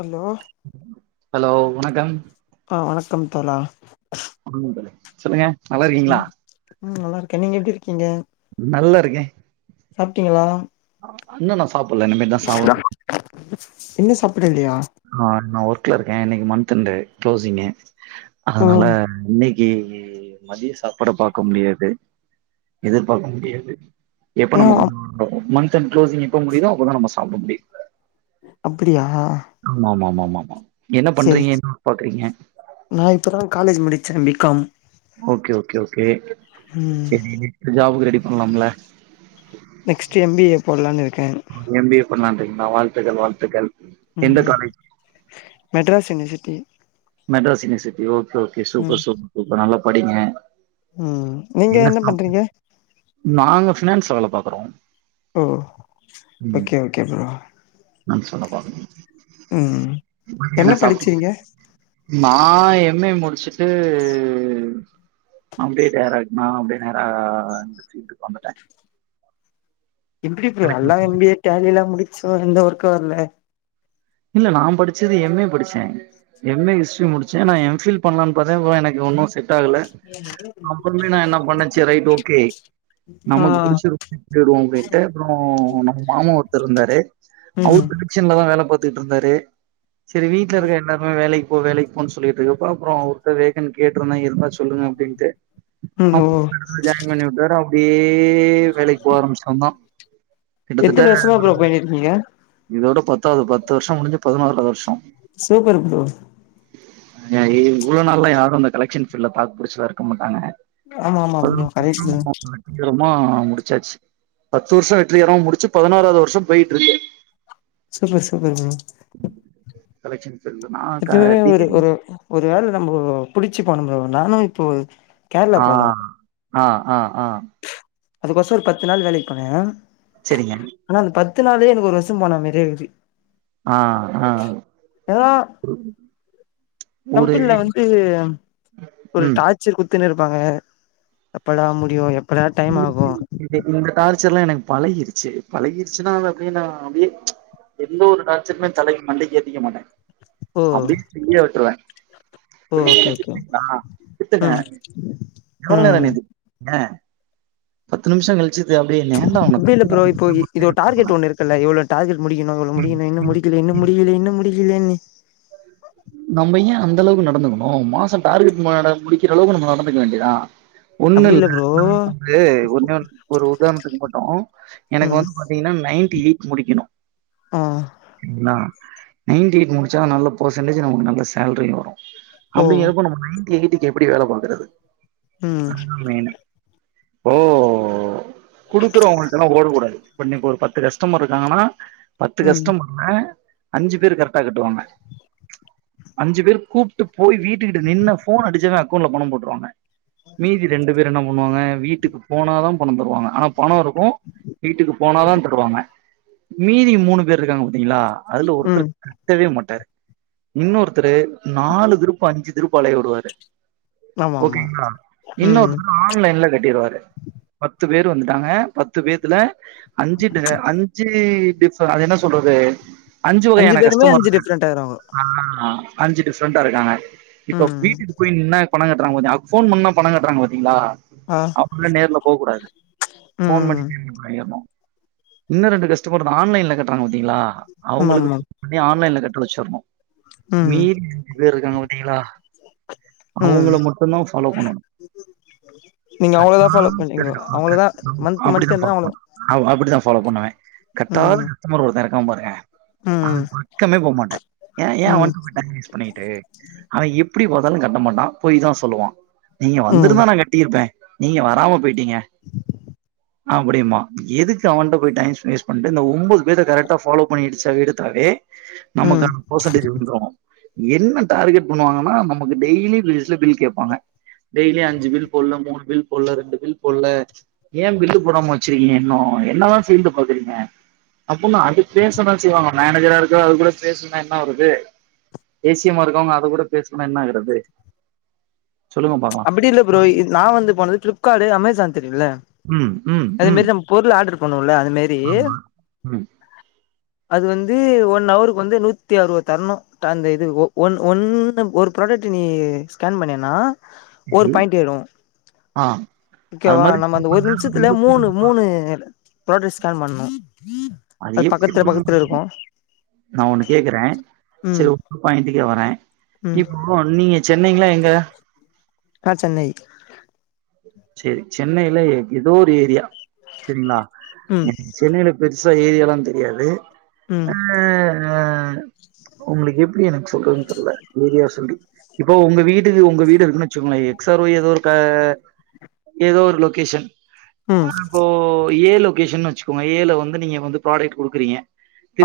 Hello hello வணக்கம் ஆ வணக்கம் தோழா ம் சொல்லுங்க நல்லா இருக்கீங்களா ம் நல்லாருக்கே நீங்க எப்டி இருக்கீங்க நல்லாருக்கே சாப்ட்டீங்களா இன்னு நா சாப்பட்ல இனிமே தா சாப் இன்னு சாப்பிடலையா ஆமா ஒர்க்ல இருக்கே இன்னைக்கு மன்ந்த் எண்டு க்ளோஸிங்கு அதனால ம் இன்னைக்கு மதிய சாப்பாட பாக்க முடியாது எதிர்பாக்க முடியாது எப்ப ஏ நம்ம அப் மன்ந்த் எண்ட் க்ளோசிங் எப்ப முடியுதோ அப்பதா நம்ம சாப்ட முடியு அப்டியா ஆமாமாமாமா என்ன செரி பண்றீங்க செ என்ன பாக்குறீங்க நா இப்ப தா காலேஜ் முடிச்சே B com okay okay okay ம் சரி இனி ஜாபுக்கு ரெடி பண்ணலாம்ல நெக்ஸ்ட் எம் பி ஏ போடலான்னு இருக்கே எம் பி ஏ பண்ணலாம்ருக்கீங்களா வாழ்த்துக்கள் வாழ்த்துக்கள் ம் எந்த ம் college Madras university Madras university okay okay ம் சூப்பர் சூப்பர் சூப்பர் நல்லா படிங்க ம் நீங்க என்ன பண்றீங்க நாங்க பினான்ஸ்ல வேல பாக்குறோ ஓ ஓகே ஓகே ப்ரோ பினான்ஸ் வேல பாக்குறோ ம் என்ன படிச்சீங்க நா எம்ஏ முடிச்சுட்டு அப்டியே டேரைக்ட் நா அப்டியே நேரா இந்த பீல்டுக்கு வந்துட்டே எப்டிப்ரோ நல்லா எம்பிஏ டேலி எல்லா முடிச்சோ எந்த ஒர்க்கு வரல இல்ல நா படிச்சது எம்ஏ படிச்சே எம்ஏ ஹிஸ்ட்ரி முடிச்ச நா எம்ஃபில் பன்லான்னு பாத்தே ப்ரோ எனக்கு ஒன்னும் செட் டாகல அப்றமே நா என்ன பண்ண சேர் ரைட் ஓகே ஆ நமக்கு புடிச்சிருக்கு தேடுவோ அப்டின்ட்டு அப்றோ நம்ம மாமா ஒருத்தர் இருந்தாரு ம் மிஷின்ல தா வேலை பார்த்தட்டு இருந்தாரு சரி வீட்டுல இருக்க என்ன வேலைக்கு போ வேலைக்கு போகன்னு சொல்லிட்டு இருக்குப்ப அப்றோ அவர்கிட்ட வேகன் கேட்டு இருந்தா இருந்தா சொல்லுங்க அப்படின்ட்டு ம் அ ஓ ஜாயின் பண்ணி விட்டாரு அப்டியே வேலைக்கு போக ஆரம்பிச்சிட்டவந்தா எத்தன கிட்டத்தட்ட வருஷமா ஒரு ப்ரோ பண்ணிருக்கீங்க இதோட பத்தாவது பத்து வருஷோ முடிஞ்சு பதினோறாவது வருஷோ சூப்பர் ப்ரோ ஆ இவ்ளோ நாளா இந்த கலெக்ஷன் ஃபீல்ட்ல பாக் புடிச்சதா இருக்க மாட்டாங்க ஆமா ஆமா hello bro correct bro Prasanna பேசுற ரமா முடிச்சாச்சு பத்து வருஷ வெற்றிகரமா முடிச்சு பதினாறாவது வருஷ போயிட்டுருக்கு சூப்பர் சூப்பர் மேம் கலெக்ஷன் இருந்துனா நா க இப்பவே டி ஒரு ஒரு ஒரு வேள நம்ம புடிச்சு போனும்னால நானு இப்போ கேரளா ஆ போனோ ஆ ஆ ஆ அதுக்கோச ஒரு பத்து நாள் வேலைக்கு போனே செரிங்க ஆனா அந்த பத்து நாளே எனக்கு ஒரு வருஷ போன மாரி இருந்ச்சி ஆ ஆ ஏன்னா ஒரு கம்பெனில வந்து ஒரு ம் டார் ச்சர் குத்துன்னு இருப்பாங்க எப்படா முடியு எப் ம் டேய் இந்த டார்ச்சர் எல்லா எனக்கு பழகிடுச்சு பழகிடுச்சுன்னா அது அப்டியே நா அப்டியே எந்த ஒரு டார்ச்சருமே தலைக்கு மண்டைக்கு ஏத்திக்க மாட்ட ஓ அப்டியே ஃபீரியா விட்டுருவ ஓ ஓகே ஓகே ங்களா வித்துங்க ம் எவ்ளோ நேர ம் [inaudible] ங்க பத்து நிமிஷ கழி அப்டி இல்ல ப்ரோ இப்போ இது டார்கெட் ஒன்னு இருக்குல்ல இவ்வளோ டார்கெட் முடிக்கணு இவ்வளோ முடிக்கணு இன்னு முடிக்கல இன்னு முடிக்கில இன்னு முடிக்கிலேன்னு நம்ம ஏன் அந்தளவுக்கு நடந்துக்கணு மாசம் டார்கெட் ம ட முடிக்கிற அளவுக்கு நம்ம நடந்துக்க வேண்டியதா ஒண்ணு அப்டி இல்ல ப்ரோ நா [inaudible] ஒன்னே ஒண்ணு ஒரு உதாரணத்துக்கு மட்டு எனக்கு ம் வந்து பாத்தீங்கன்னா நைன்டி எயிட் முடிக்கணு ம் என்னா நையன்ட்டி எயிட் முடிச்சாஸதா நல்ல பர்சன்டேஜ் நமக்கு நல்ல சேல்ரியு வரு ஓ அப்டிங்கறப்போ நம்ம நையன்ட்டி எயிட்டுக்கு எப்டி வேல பாக்குறது ம் அதுதா மெயினு ஓ குடுக்குற உங்களுக்கெல்லா ஓடக்கூடாது இப்ப இன்னைக்கு ஒரு பத்து கஸ்டமர் இருக்காங்கன்னா பத்து ம் கஸ்டமர்ல அஞ்சு பேர் கரெட்டா கட்டுவாங்க அஞ்சு பேர் கூப்ட்டு போய் வீட்டுக்கிட்ட நின்னு ஃபோன் அடிச்சோன்னே அக்கௌண்ட்ல பணம் போட்ருவாங்க மீதி ரெண்டு பேர் என்ன பண்ணுவாங்க வீட்டுக்கு போனா தா பணம் தருவாங்க ஆனா பணோ இருக்கும் வீட்டுக்கு போனாதா தருவாங்க மீதி மூணு பேர் இருக்காங்க பாத்தீங்களா அதுல ம் ஒருத்தர் கட்டவே மாட்டாரு இன்னொருத்தரு நாலு திருப்பு அஞ்சு திருப்பு அலைய விடுவாரு ஆமா ஆமா ஓகேங்களா ம் இன்னொருத்தரு ஆன்லைன்ல கட்டிருவாரு பத்து பேர் வந்துட்டாங்க பத்து பேத்துல அஞ்சி டி அஞ்சி டிஃப் இப்ப அது என்ன சொல்றது அஞ்சு வகையான பேருமே கஷ்டமர் அஞ்சு இருக்காங்க டிஃப்ரெண்ட் ஆயிடுவாங்க ஆ அஞ்சு டிஃப்ரெண்டா இருக்காங்க இப்ப ம் வீட்டுக் போய் நின்னா பண கட்றாங்க பாத்திங் ஆ ஃபோன் பண்ணா பண கட்றாங்க பாத்தீங்களா ஆ அவுங்களுக்லா நேர்ல போக் கூடாது ஃபோன் ம் பண்ணி வாங்கிர்ணு இன்னு ரெண்டு கஷ்டமர் இந்த ஆன்லைன்ல கட்றாங்க பாத்தீங்களா ஆமா அவுங்களுக்கு ஆமா பண்ணி ஆன்லைன்ல கட்ட வச்சுருணு ம் மீதி ரெண்டு பேரு இருக்காங்க பாத்தீங்களா அவுங்கள மட்டுந்தா ஃபாலோ பண்ணணு உ [unintelligible] கட் நா மந்த் மந்த் அப்பிடினா இருந்தா அவங்கள அப்பிடிதா ஃபாலோ பண்ணுவே ம் கட்டாதங்க கஷ்டமர் ஒருத்த இருக்கா பாருங்க அவ ம் பக்கமே போ மாட்டே ஏ ஏ ம் வந்து பேயிட்டாங்க பண்ணிகிட்டு அவ எப்பிடி முதலு கட்ட மாட்டா பொய் தா சொல்லுவா நீங்க ம் வந்துருந்தா நா கட் ட்டிருப்பே நீங்க வராம பொயிட்டீங்க அப்பிடிம்மா எதுக்கு அவன்ட்ட போய் டைம் ஸ்பேஸ் பண்ணிட்டு இந்த ஒம்போது பேர கரெக்டா ஃபாலோ பண்ணி இடிச்சி எடுத்தாவே ம் நமக்கான பர்சன்டேஜ் விழுந்துரு என்ன டார்கெட் பண்ணுவாங்கன்னா நமக்கு டெய்லி பேஸ்ல பில் கேப்பாங்க டெய்லி அஞ்சி பில் போனு மூணு பில் பொல ரெண்டு பில் பொல ஏ பில்லு போடாம வச்சிருக்கீங்க இன்னு என்னதா சேந்து பாக்குறீங்க அப்புடின்னா அது பேச தா செய்வாங்க மேனேஜரா இருக்க அது கூட பேச லனா என்னாவ்ருது தேசியமா இருக்கவுங்க அது கூட பேஸ்லனா என்ன ஆகுறது சொல்லுங்க பாக்கலாம் அப்பிடில்ல ப்ரோ இது நா வந்து போனது பிளிப்க்காடு அமேசான் தெரியுல்ல ம் ம் ம் பொருளு ஆட்ரு பண்ணுவோல அது மேரி ஆமா. ம் அது வந்து ஒன் அவருக்கு வந்து நூத்தி அறுவது தர்ணு ஸ்ட அந்த இது ஒன் ஒன்னு ஒரு ப்ராடக்ட் நீ ஸ்கேன் பண்ணின்னா ஒரு சரி. பாயிண்ட்டு ஏறு ஆ அது ஓகேவா மாதிரி நம்ம அந்த ஒரு நிமிஷத்துல மூணு மூணு போட்டு ஸ்கேண் பண்ணு அத அது எப்பிடி பக்கத்துல பொடுங்கனு பக்கத்துல இருக்கு குடுக்கணு நா ஒன்னு கேக்குறே ம் செரி ஒங்க பாயிண்டிக்கே வரே ம் இப்போ ஓ நீங்க சென்னைங்களா எங்க நா சென்னை சேரி சென்னையில ஏதோ ஒரு ஏரியா சேரிங்களா ம் சென்னையில பெருசா ஏரியாலா தெரியாது ம் அ உங்களுக்கு எப்பிடி எனக்கு சொல்றதுன்னு தெரில ஏரியா சொல்லி இப்போ உங்க வீடு உங்க வீடு இருக்குன்னு வச்சுங்களே எக்ஸ் ஆர ஒய் ஏதோ இருக்க ஏதோ ஒரு லொகேஷன் ம் இப்போ ஏ லொகேஷன்னு வச் வச்சுக்கோங்க ஏலு வந்து நீங்க வந்து ப்ராடக்ட் குடுக்குறீங்க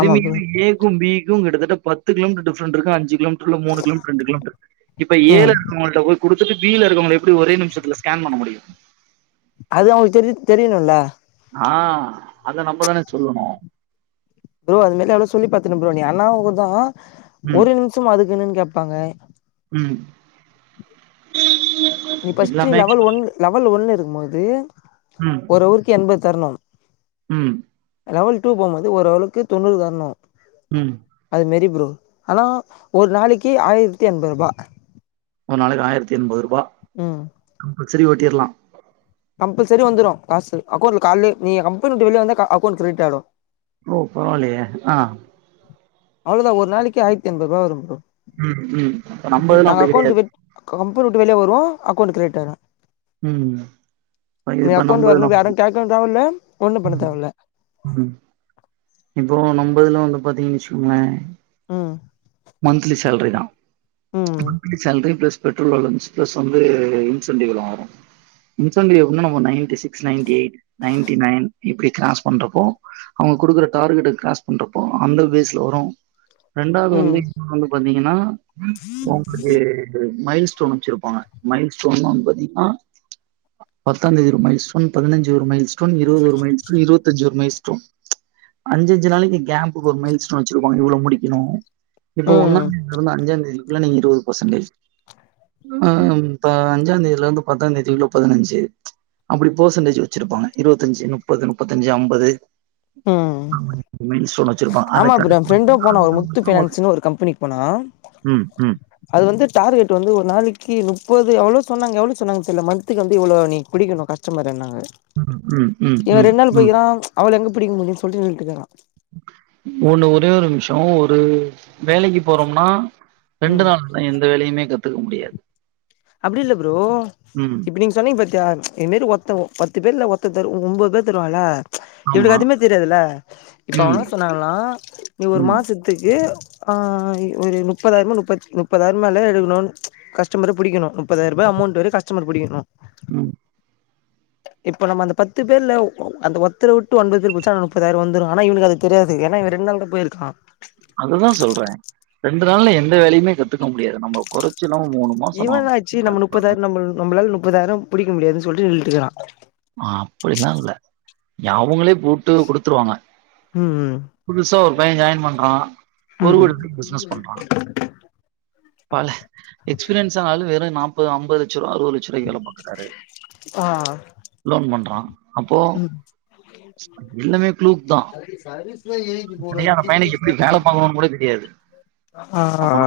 ஆமா ப்ரோ ஏ ஏ க்கு பீக்கு கிட்டட்ட பத்து கிலோமீட்டர் டிப்ரெண்ருக்கு அஞ்சு கிலோமீட் டருக்கு மூணு கிலோமீட்டர் ரெண்டு கிலோமீட்டர் இப்ப ஏ ல ம் இருக்கவுங்கள்ட குடுத்துட்டு பி ல இருக்குறங்கல் எப்பிடி ஒரே நிமிஷத்துகு கேன் பண்ண முடியு அது அவுங்க தெரி தெரியிணுல ஆ அத நம்மதான சொல்லுணு ப்ரோ அது மேல எவ்ளோ சொல்லி பாத்துனு ப்ரோ நீ அண்ணாங்குது ம், ஒரு நிமிஷோம் அதுக்குன்னு கேப்பாங்க ம் நீ ஃபஸ்ட்டு எல்லாமே லெவல் ஒன் லெவல் ஒன்னு இருக்கும் போது ம் ஒரு ஊக்கி எண்பத் தர்ணும் ம் லெவல் டூ போமோது ஒரு அளவுக்கு தொண்ணூறு தர்னு ம் அது மெரி ப்ரோ ஆனா ஒரு நாளைக்கு ஆயிரத்தி எண்பதுரூபா ஒரு நாளைக்கு ஆயிரத்தி எண்பதுரூபா ம் கம்பல்சரி ஓட்டிர்லா கம்பல்சரி வந்துரு காசு அக்கௌண்ட்ல கால்லே நீங்க கம்பனி விட்டு வெளிய வந்தா அக்கௌண்ட் கிரெடிட் ஆய்டு ஓ பரவால்லயே அ அவளதா ஒரு நாளைக்கு ஆயிரத்தி எண்பதுரூபா வரும் ப்ரோ ம் ம் இப்ப நம்ப இதுலா நாங்க அப்டி அக்கௌண்ட் கெடையாது விட் கம்பெனி விட்டு வெளிய வருவோ அக்கௌண்ட் கிரியேட் ஆயிரு ம். நீ இப்ப நம்ம அக்கவுண்ட் இதுல வரணு யாரு கேக்கணு தேவல்ல ஒண்ணு பண்ண ம், தேவல்ல ம் இப்போ நம்பதுல வந்து பாத்தீங் வச்சுகோங்ளே ம் மந்த்லி சேல்ரி தா ம் monthly salary plus petrol allowance plus வந்து இன்சென்டிவ்லா வரு இன்சென்டிவ் எப்டினா நம்ம ninety six ninety eight ninety nine இப்டி கிராஸ் பண்றப்போ அவங்க குடுக்குற டார்கெட் கிராஸ் பண்றப்போ அந்த பேஸ்ல வரு ரெண்டாவது வந்து ம் இப்ப வந்து பாத்தீங்கன்னா ஒங்களுக்கே மைல் ஸ்டோன் வச்சுருப்பாங்க மைல் ஸ்டோன் வந்து பாத்தீங்கன்னா பத்தாந்தேதி ஒரு மைல் ஸ்டோன் பதிஞ்சு ஒரு மைல் ஸ்டோன் இருவது ஒரு மைல் ஸ்டோன் இருவத்தஞ்சு ஒரு மைல் ஸ்டோன் அஞ்சஞ்சு நாளைக்கு கேம்புக்கு ஒரு மைல் ஸ்டோன் வச்சிருப்பாங்க இவ்ளோ முடிக்கணு இப்ப ஒன்னா ம் ல இருந்து அஞ்சா தேதிகுள்ள நீங்க இருவது பர்சென்டேஜ் ஆம் இப்ப அஞ்சா தேதில இருந்து பத்தாந்தேதிகுள்ள பதினஞ்சி அப்டி பெர்சன்டேஜ் வச்சிருப்பாங்க இருவத்தஞ்சி முப்பது முப்பத்தஞ்சி அம்பது ம் ஆமா மைல் ஸ்டோன் வச்சிருப்பாங்க அத ஆமா ப்ரோ கணக் என் ஃப்ரெண்டும் போனா ஒரு முத்து பண்ணி பைனான்ஸ்னு ஒரு கம்பெனிக்கு போனா [unintelligible] ம் ம் அது வந்து டார்கெட் வந்து ஒரு நாளைக்கி நுப்பது எவ்ளோ சொன்னாங்க எவ்ளோ சொன்னாங்க தெரில மந்துக்கு வந்து இவ்ள நீ பிடிக்கனு கஷ் ஷ்டமர்ன்னாங்க ம், ம், இவ ம், ரெண் நாள் ம். போய்க்கிறா அவ்ள எங்க பிடிக்க முடியு சொல்ட்டு நின்ட்டுக்குறா ஒன்னு ஒரே ஒரு நிமிஷ ஒரு வேலைக்கு போறோம்னா ம் ரெண்டு நாள்ல எந்த வேலயுமே கத்துக்க முடியாது அப்டி இல்ல ப்ரோ ம். இப்ப நீங்க சொ சொன்னிங் பாத்தியா இதுமாரி ஒத்த பத்து பேர்ல ஒர்த்தரு ஒம்பது பேர் தருவால இவனுக்கு ஆமா. எதுமே தெரியாதுல இப்ப ம், அவங்கனா சொன்னாங்களா நீ ஒரு ம், மாசத் துக்கு ஆ ஒரு முப்பதாயிரமோ முப்பத் முப்பதாயிரமால எடுக்கணு கஸ்டமரு புடிக்கனு முப்பதாயிரரூபா அமௌண்ட் வரை கஸ்டமர் புடிகனு ம் இப்ப நம்ம அந்த பத்து பேர்ல அந்த ஒத்தர வுட்டு ஒன்பது பேர் புச்சா முப்பதாயிர வந்துரு ஆனா இவனுக்கு அது தெரியாது ஏனா இவ ரெண் நாள் தான போயிருக்கா அததா சொல்ற ரெண்டு நாள்ல எந்த வேலையுமே கத்துக்க முடியாது நம்ம கொற இவள்நாச்சு நம்ம முப்பதாயி நம்ம நம்பளால முப்பதாயிரம் புடிக்க முடியாதுனு சொல்லிட்டு நின்ட்டுக்குறா ஆ அப்டிலா இல்ல அவங்களே கூப்ட்டு குடுத்துருவாங்க ம் புதுசா ஒரு பைய ஜாயின் பண்றா ஒரு ம் ம் கோடி ரூபா பிசினஸ் பண்றா பல எக்ஸ்பீரியன்ஸ் ஆன ஆளு வெறு நாப்பது ஐம்பதுலட்ச ரூவா அறுவதுலட்ச ரூவாய்க்கு வேல பாக்குறாரு ஆ லோன் பண்றா அப்போ ம் எல்லாமே ப்ளூக்தா சரியா அந்த பையனு க்கு எப்டி வேல பாக்கணுனு கூட தெரியாது ஆ ஆ அப்ப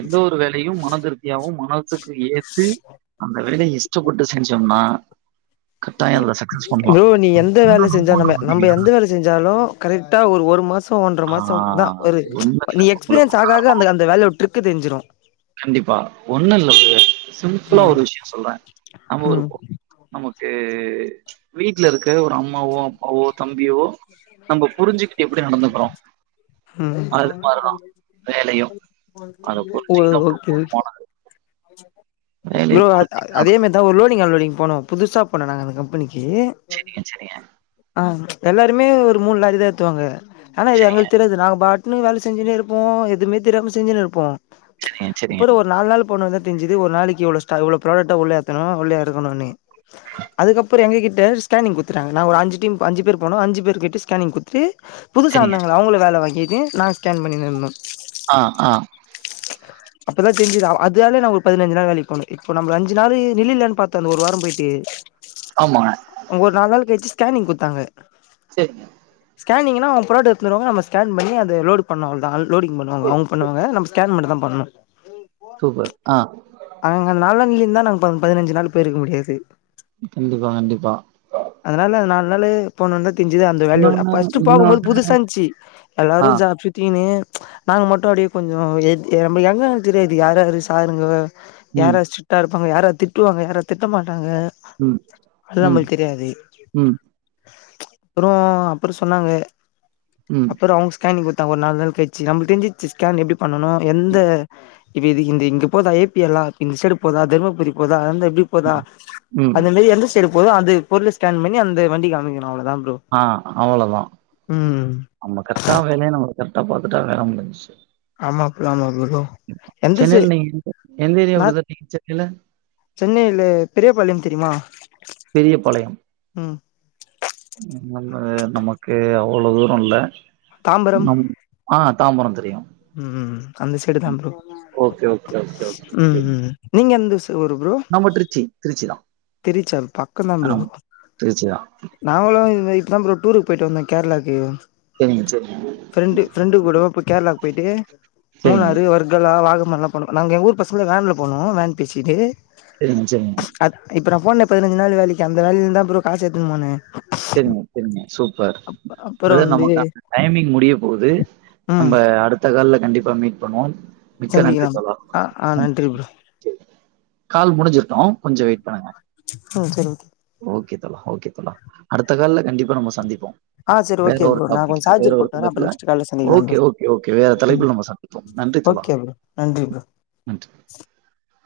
எந்த ஒரு வேலையும் மனதிருப்தியாவும் மனசுக்கு ஏத்து அந்த வேலய இஷ்டப்பட்டு செஞ்சோனா ப்ரோ நீ எந்த வேல செஞ்சாலும் நம்ம எந்த வேல செஞ்சாலும் கரெக்ட் டா ஒரு ஒரு மாசம் ஒன்ற ஆ மாசம் தா ஒரு ஒண்ணு இல்ல நீ உங்களுக்கு எக்ஸ்பீரியன்ஸ் ஒரு ஆக ஆக காரணோ அந்த அந்த வேலை ஒட ட்ரிக் தெரிஞ்சிரும் கண்டிப்பா ஒண்ணு இல்ல பிரதர் சிம்பிளா ம் ஒரு விஷயம் சொல்றேன் நம்ம ஒரு ம் நமக்கு வீட்ல இருக்க ஒரு அம்மாவோ அப்பாவோ தம்பியோ நம்ம புரிஞ்சிக்கிட்டு எப்டி நடந்துக்கிறோம் ம் அது மாரிதான் வேலையும். அத ஒ ஒ புரிஞ்சுக்கிட்டு அப்புறம் ஓகே போனது. வேலைய ப்ரோ அது அ புரிஞ்சுக்கிட்டு அதே மெதி தா ஒரு லோடிங் அன்லோடிங் போனோம் புதுசா போனோம் நாங்க அந்த கம்பெனிக்கு ஏ செரிங்க ஆ எல்லாருமே ஒரு மூன் லாரிதான் ஏத்துவாங்க ஆனா இது சரிங்க, எங்களுக்கு தெரியது நாங்க பாட் ட்னு வேல செஞ்சினே இருப்போம் எதுவுமே தெரியாம செஞ்சினே இருப்போம் சரிங்க, சரிங்க, அப்புறம் ஒரு நாலு நாள் போண தா தெஞ்சது ஒரு நாளைக்கு எவ்வளௌ ஸ்டாக் உள்ளேத்தணும் உள்ள எறக்கணும்னு அதுக்கப்புறம் எங்ககிட்ட ஸ்கேனிங் கொத்துடாங்க நா ஒரு அஞ்சி டீம் அஞ்சி போனம் அஞ்சி பேர்கிட்டயு ஸ் கேனிங் கொடுத்துட்டு புது சரிங்க. வந்தங்க அவங்கள வேல வாங்கிட்டு நாங்கள் ஸ்கேன் பண்ணிந்தோம் ஆ ஆ அப்பதான் தெஞ்சது அதாலே நா ஒரு பதினஞ்சி நாள் வேலிக் போனே இப்ப நம் அஞ்சி நாள் வெளிளானு பாத்தே அந்த ஒரு வாரம் போயிட்டு ஆமா அங்க ஒரு நால் நாள் கழிச்சி ஸ்கேனிங் கொடுத்தாங்க செ ஸ்கேனிங் நா அவ பேர்ட் எடுத்துன்னு வருவாங்க நம்ம ஸ்கேன் பண்ணி அந்த லோட் பண்ணுவாங்ளா அ லோடிங் பண்ணுவாங்க சரி. அவுங் பண்ணுவாங்க நம் கேன் மட்டு தான் பண்ணு சூப்பர் ஆ அங்க நால்லா இலிந்தா நாங்க பதினஞ்சி நாள் போயிரு இருக்க முடியாது கண்டிப்பா கண்டிப்பா அதனால நால் நாளு போண ஒனே தெஞ்சது அந்த வேல ஓட அ இன்னொன்னு ஃபஸ்ட்டு போகும்போது இன்னொன்னு புதுசா இந்ச்சி ஆ. எல்லாரும் சாப் டீனு நாங்க மட்டும் அப்டியே கொஞ்சம் எது நம்ம யங்கா தெரியாது யார் யார் சாருங்க ம், யாரும் சிர்ட்டா இருப்பாங்க யாரு திட்டுவாங்க யாரு திட்ட மாட்டாங்க ம், அது ம், நமள்க்கு தெரியாது ம், அப்புறோ அப்புறம் சொன்னாங்க ம் அப்புறம் அவங்க ஸ்கேனிங் கொடுத்தாங்க ஒரு நால் நாள் கழிச்சி நம்மளுக்கு தெரிஞ்சுச்சி ஸ்கேன் எப்டி பண்ணனும் எந்த இப்போ இது இந்த இங்க போதா ஏபி எல்லாம் இப்ப இந்த சைடு போதா தர்மபுரி போதா அங்கந்து எப்டி போத ம். அதுமாதி எந்த சைடு போதும் அது பொருள் ஸ்கேன் பண்ணி அந்த வண்டிக்கு அமைக்கணும் அவ்ளோதான் ப்ரோ ஆ அவ்ளோதான் ம் நம்ம கரெக்டா வேல நம்ம கரெக்டா பாத்துட்டா வேல முடிஞ்சி ஆமா ப்ரோ ஆமா ப்ரோ எந்த சை சென்னையில நீங்க எந்த எந்த ஏரியா நா பிரதர் நீங்க சென்னையில சென்னையில பெரியபாளையம் தெரியுமா பெரிய பாளையம் ம் நம்ம நமக்கு அவ்வளவு தூரோ இல்ல தாம்பரம் நம் அ தாம்பரம் தெரியு ம் அந்த சைடு தான் bro okay okay okay okay ம் ம் நீங்க எந்த [unintelligible] ப்ரோ நம்ம திருச்சி திருச்சிதா திருச்சா பக்கம் தா ப்ரோ திருச்சி தான். நாங்களு இப்பத ப்ரோ டூருக்கு போயிட்டு வந்தோ கேரளாக்கு சேரிங்க சேரிங்க ஃப்ரெண்டு ஃப்ரெண்டு கூட போய் கேரளாக்கு போயிட்டு சரிங்க, மூணாறு வர்கலா வாகமல்லா போனோம் நாங்க எங்க ஊர் பசங்கள வேன்ல போணோம் வேன் பேசிட்டு [unintelligible] அது இப்ப நா போன பதினஞ்ச நா வேலைக்கு அந்த வேலையிலிருந்து தா ப்ரோ காசு எத்துனு போனே சேரிங்க சேரிங்க சூப்பர் அப் அப்புறோ அத வந்து நமக்கான டைமிங் முடிய போது நம்ம ம் அடுத்த அடுத்த கால்ல கண்டிப்பா மீட் பண்ணுவோ மிக்க நன்றி சந்திக்கலாம் தோழா ஆ ஆ நன்றி ப்ரோ கால் முடிஞ்சிருட்டு கொஞ்சோ வெயிட் பண்ணுங்க ம் தோழி ஓகே தோழா ஓகே தோழா அடுத்த கால்ல கண்டிப்பா நம்ம சந்திப்போ ஆ சரி வேற ஓகே ஒரு ப்ரோ நா கொஞ்சோ டாபிக்ல வேற சார்ஜர் ஒரு போட்டு வரே அப்ப கந்தத்துல நெக்ஸ்ட் கால்ல சந்திக்கலாம் ஓகே ப்ரோ ஓகே ஓகே வேற ம் தலைப்புல நம்ம சந் ஓகே ப்ரோ நன்றி ப்ரோ [inaudible]